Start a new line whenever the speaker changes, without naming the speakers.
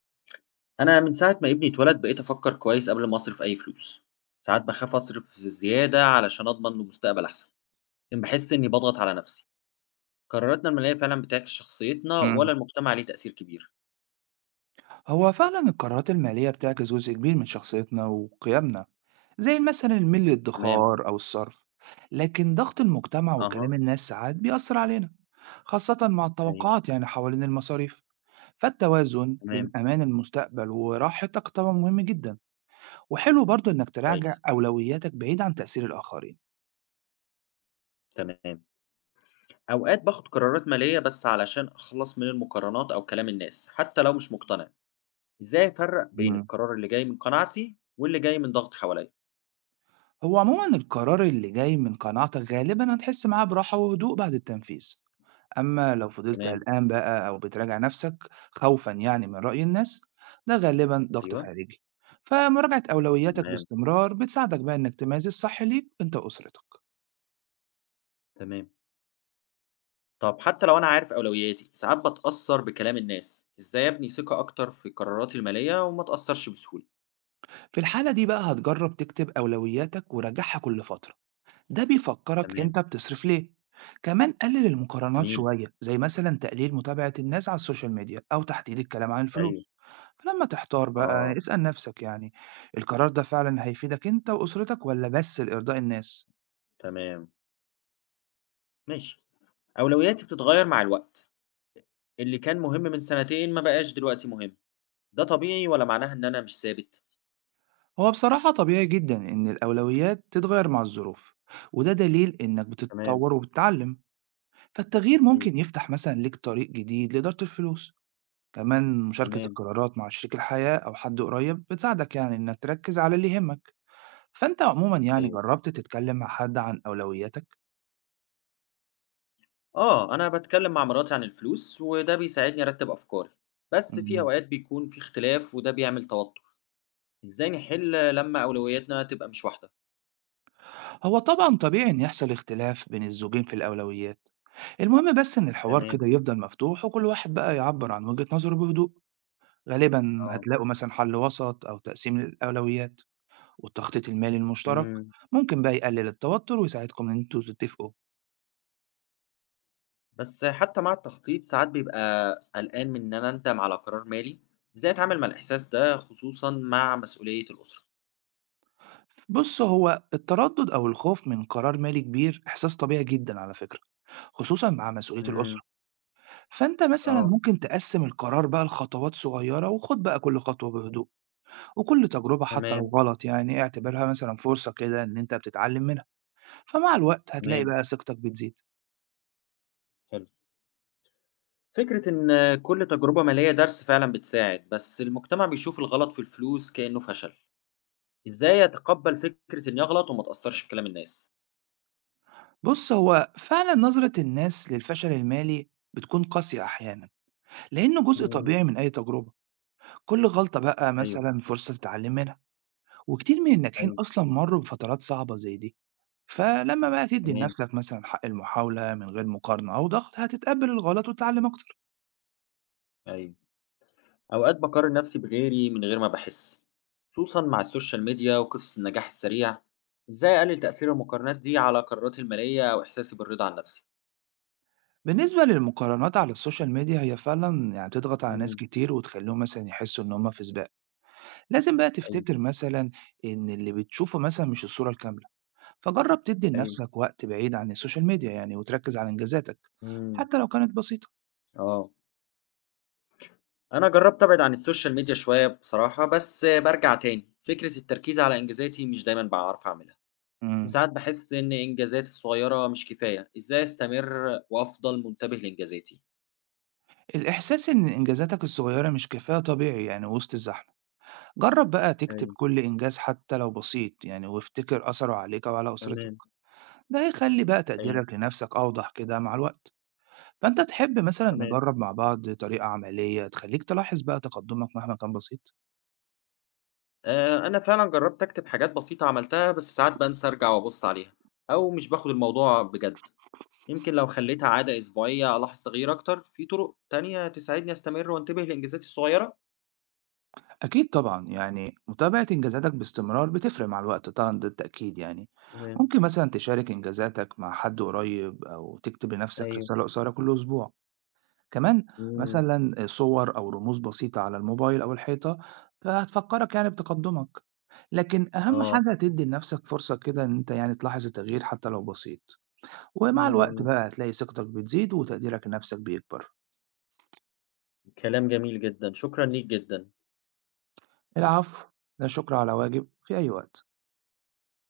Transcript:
أنا من ساعة ما ابني اتولد بقيت أفكر كويس قبل ما أصرف أي فلوس، ساعات بخاف أصرف زيادة علشان أضمن له مستقبل أحسن، لكن بحس إني بضغط على نفسي، قراراتنا المالية فعلا بتعكس شخصيتنا
امم.
ولا المجتمع ليه تأثير كبير؟
هو فعلا القرارات المالية بتعكس جزء كبير من شخصيتنا وقيمنا، زي مثلا الميل
تمام،
للادخار أو الصرف. لكن ضغط المجتمع وكلام
أها،
الناس ساعات بيأثر علينا، خاصة مع
أيوه،
التوقعات يعني حوالين المصاريف. فالتوازن بين
تمام،
أمان المستقبل وراحتك طبعا مهم جدا، وحلو برضه إنك تراجع
كويس،
أولوياتك بعيد عن تأثير الآخرين.
تمام، أوقات باخد قرارات مالية بس علشان أخلص من المقارنات أو كلام الناس حتى لو مش مقتنع، إزاي أفرق بين
امم.
القرار اللي جاي من قناعتي واللي جاي من ضغط حواليا؟
هو عموما القرار اللي جاي من قناعتك غالبا هتحس معاه براحة وهدوء بعد التنفيذ. أما لو فضلت
تمام،
قلقان بقى أو بتراجع نفسك خوفًا يعني من رأي الناس، ده غالبًا ضغط
أيوه،
خارجي. فمراجعة أولوياتك
تمام،
باستمرار بتساعدك بقى إنك تميز الصح ليك أنت وأسرتك.
تمام. طب حتى لو أنا عارف أولوياتي، ساعات بتأثر بكلام الناس، إزاي أبني ثقة أكتر في قراراتي المالية وما أتأثرش بسهولة؟
في الحالة دي بقى هتجرب تكتب أولوياتك وراجعها كل فترة، ده بيفكرك
تمام،
أنت بتصرف ليه. كمان قلل المقارنات
جميل،
شوية، زي مثلا تقليل متابعة الناس على السوشيال ميديا أو تحديد الكلام عن
أيوه،
الفلوس. فلما تحتار بقى
آه،
اسأل نفسك يعني، القرار ده فعلا هيفيدك أنت وأسرتك ولا بس لإرضاء الناس؟
تمام، ماشي. أولوياتي بتتغير مع الوقت، اللي كان مهم من سنتين ما بقاش دلوقتي مهم، ده طبيعي ولا معناها إن أنا مش ثابت؟
هو بصراحة طبيعي جدا إن الأولويات تتغير مع الظروف، وده دليل إنك
تمام،
بتتطور وبتتعلم. فالتغيير
أيوه،
ممكن يفتح مثلا ليك طريق جديد لإدارة الفلوس. كمان مشاركة
تمام،
القرارات مع شريك الحياة أو حد قريب بتساعدك يعني إنك تركز على اللي يهمك. فأنت عموما يعني
أيوه.
جربت تتكلم مع حد عن أولوياتك؟
آه، أنا بتكلم مع مراتي عن الفلوس وده بيساعدني أرتب أفكاري، بس في
مم.
أوقات بيكون في اختلاف وده بيعمل توتر، إزاي نحل لما أولوياتنا تبقى مش واحدة؟
هو طبعا طبيعي إن يحصل اختلاف بين الزوجين في الأولويات. المهم بس إن الحوار
تمام.
كده يفضل مفتوح، وكل واحد بقى يعبر عن وجهة نظره بهدوء. غالبًا
آه،
هتلاقوا مثلًا حل وسط أو تقسيم للأولويات، والتخطيط المالي المشترك
إمم،
ممكن بقى يقلل التوتر ويساعدكم إن أنتم تتفقوا.
بس حتى مع التخطيط ساعات بيبقى قلقان من إن أنا أندم على قرار مالي، إزاي أتعامل مع الإحساس ده خصوصًا مع مسؤولية الأسرة؟
بُص، هو التردد أو الخوف من قرار مالي كبير إحساس طبيعي جدًا على فكرة، خصوصًا مع مسؤولية الأسرة.
إمم،
فأنت مثلًا
آه،
ممكن تقسم القرار بقى لخطوات صغيرة، وخُد بقى كل خطوة بهدوء، وكل تجربة حتى لو
تمام،
غلط يعني اعتبرها مثلًا فرصة كده إن أنت بتتعلم منها. فمع الوقت هتلاقي
تمام،
بقى ثقتك بتزيد.
حلو. فكرة إن كل تجربة مالية درس فعلًا بتساعد، بس المجتمع بيشوف الغلط في الفلوس كأنه فشل، إزاي أتقبل فكرة إني أغلط وما أتأثرش بكلام الناس؟
بُص، هو فعلًا نظرة الناس للفشل المالي بتكون قاسية أحيانًا، لإنه جزء
إمم،
طبيعي من أي تجربة. كل غلطة بقى
أيوه،
مثلًا فرصة تتعلم منها، وكتير من الناجحين
أيوه،
أصلًا مرّوا بفترات صعبة زي دي. فلما بقى تدّي
تمام،
لنفسك مثلًا حق المحاولة من غير مقارنة أو ضغط، هتتقبل الغلط وتتعلم أكتر.
أيوه. أوقات باقارن نفسي بغيري من غير ما باحس، خصوصًا مع السوشيال ميديا وقصص النجاح السريع، إزاي أقلل تأثير المقارنات دي على قراراتي المالية وإحساسي بالرضا عن نفسي؟
بالنسبة للمقارنات على السوشيال ميديا، هي فعلًا يعني بتضغط على ناس
إمم،
كتير وتخلّيهم مثلًا يحسّوا إن هم في سباق. لازم بقى
أيوه،
تفتكر مثلًا إن اللي بتشوفه مثلًا مش الصورة الكاملة. فجرب تدي
أيوه،
لنفسك وقت بعيد عن السوشيال ميديا يعني، وتركز على إنجازاتك
إمم،
حتى لو كانت بسيطة.
آه. أنا جربت أبعد عن السوشيال ميديا شوية بصراحة، بس بارجع تاني، فكرة التركيز على إنجازاتي مش دايمًا باعرف أعملها،
مم.
وساعات باحس إن إنجازاتي الصغيرة مش كفاية، إزاي أستمر وأفضل منتبه لإنجازاتي؟
الإحساس إن إنجازاتك الصغيرة مش كفاية طبيعي يعني وسط الزحمة. جرب بقى تكتب
أيوه،
كل إنجاز حتى لو بسيط يعني، وافتكر أثره عليك وعلى أسرتك.
تمام،
ده هيخلي بقى
أيوه،
تقديرك لنفسك أوضح كده مع الوقت. فأنت تحب مثلا
تمام.
نجرب مع بعض طريقة عملية تخليك تلاحظ بقى تقدمك مهما كان بسيط؟
أنا فعلًا جرّبت أكتب حاجات بسيطة عملتها، بس ساعات بانسى أرجع وأبُص عليها، أو مش باخد الموضوع بجد. يمكن لو خليتها عادة أسبوعية ألاحظ تغيير أكتر. في طرق تانية تساعدني أستمر وأنتبه لإنجازاتي الصغيرة؟
أكيد طبعا، يعني متابعة إنجازاتك باستمرار بتفرق مع الوقت طبعا، ده التأكيد يعني.
تمام،
ممكن مثلا تشارك إنجازاتك مع حد قريب أو تكتب لنفسك
أيوه،
رسالة قصيرة كل أسبوع. كمان
إمم،
مثلا صور أو رموز بسيطة على الموبايل أو الحيطة، فهتفكرك يعني بتقدمك. لكن أهم
آه،
حاجة تدي لنفسك فرصة كده إن أنت يعني تلاحظ التغيير حتى لو بسيط. ومع الوقت
إمم.
بقى هتلاقي ثقتك بتزيد وتقديرك لنفسك بيكبر.
كلام جميل جدًا، شكرًا ليك جدًا.
العفو، لا شكر على واجب، في أي وقت.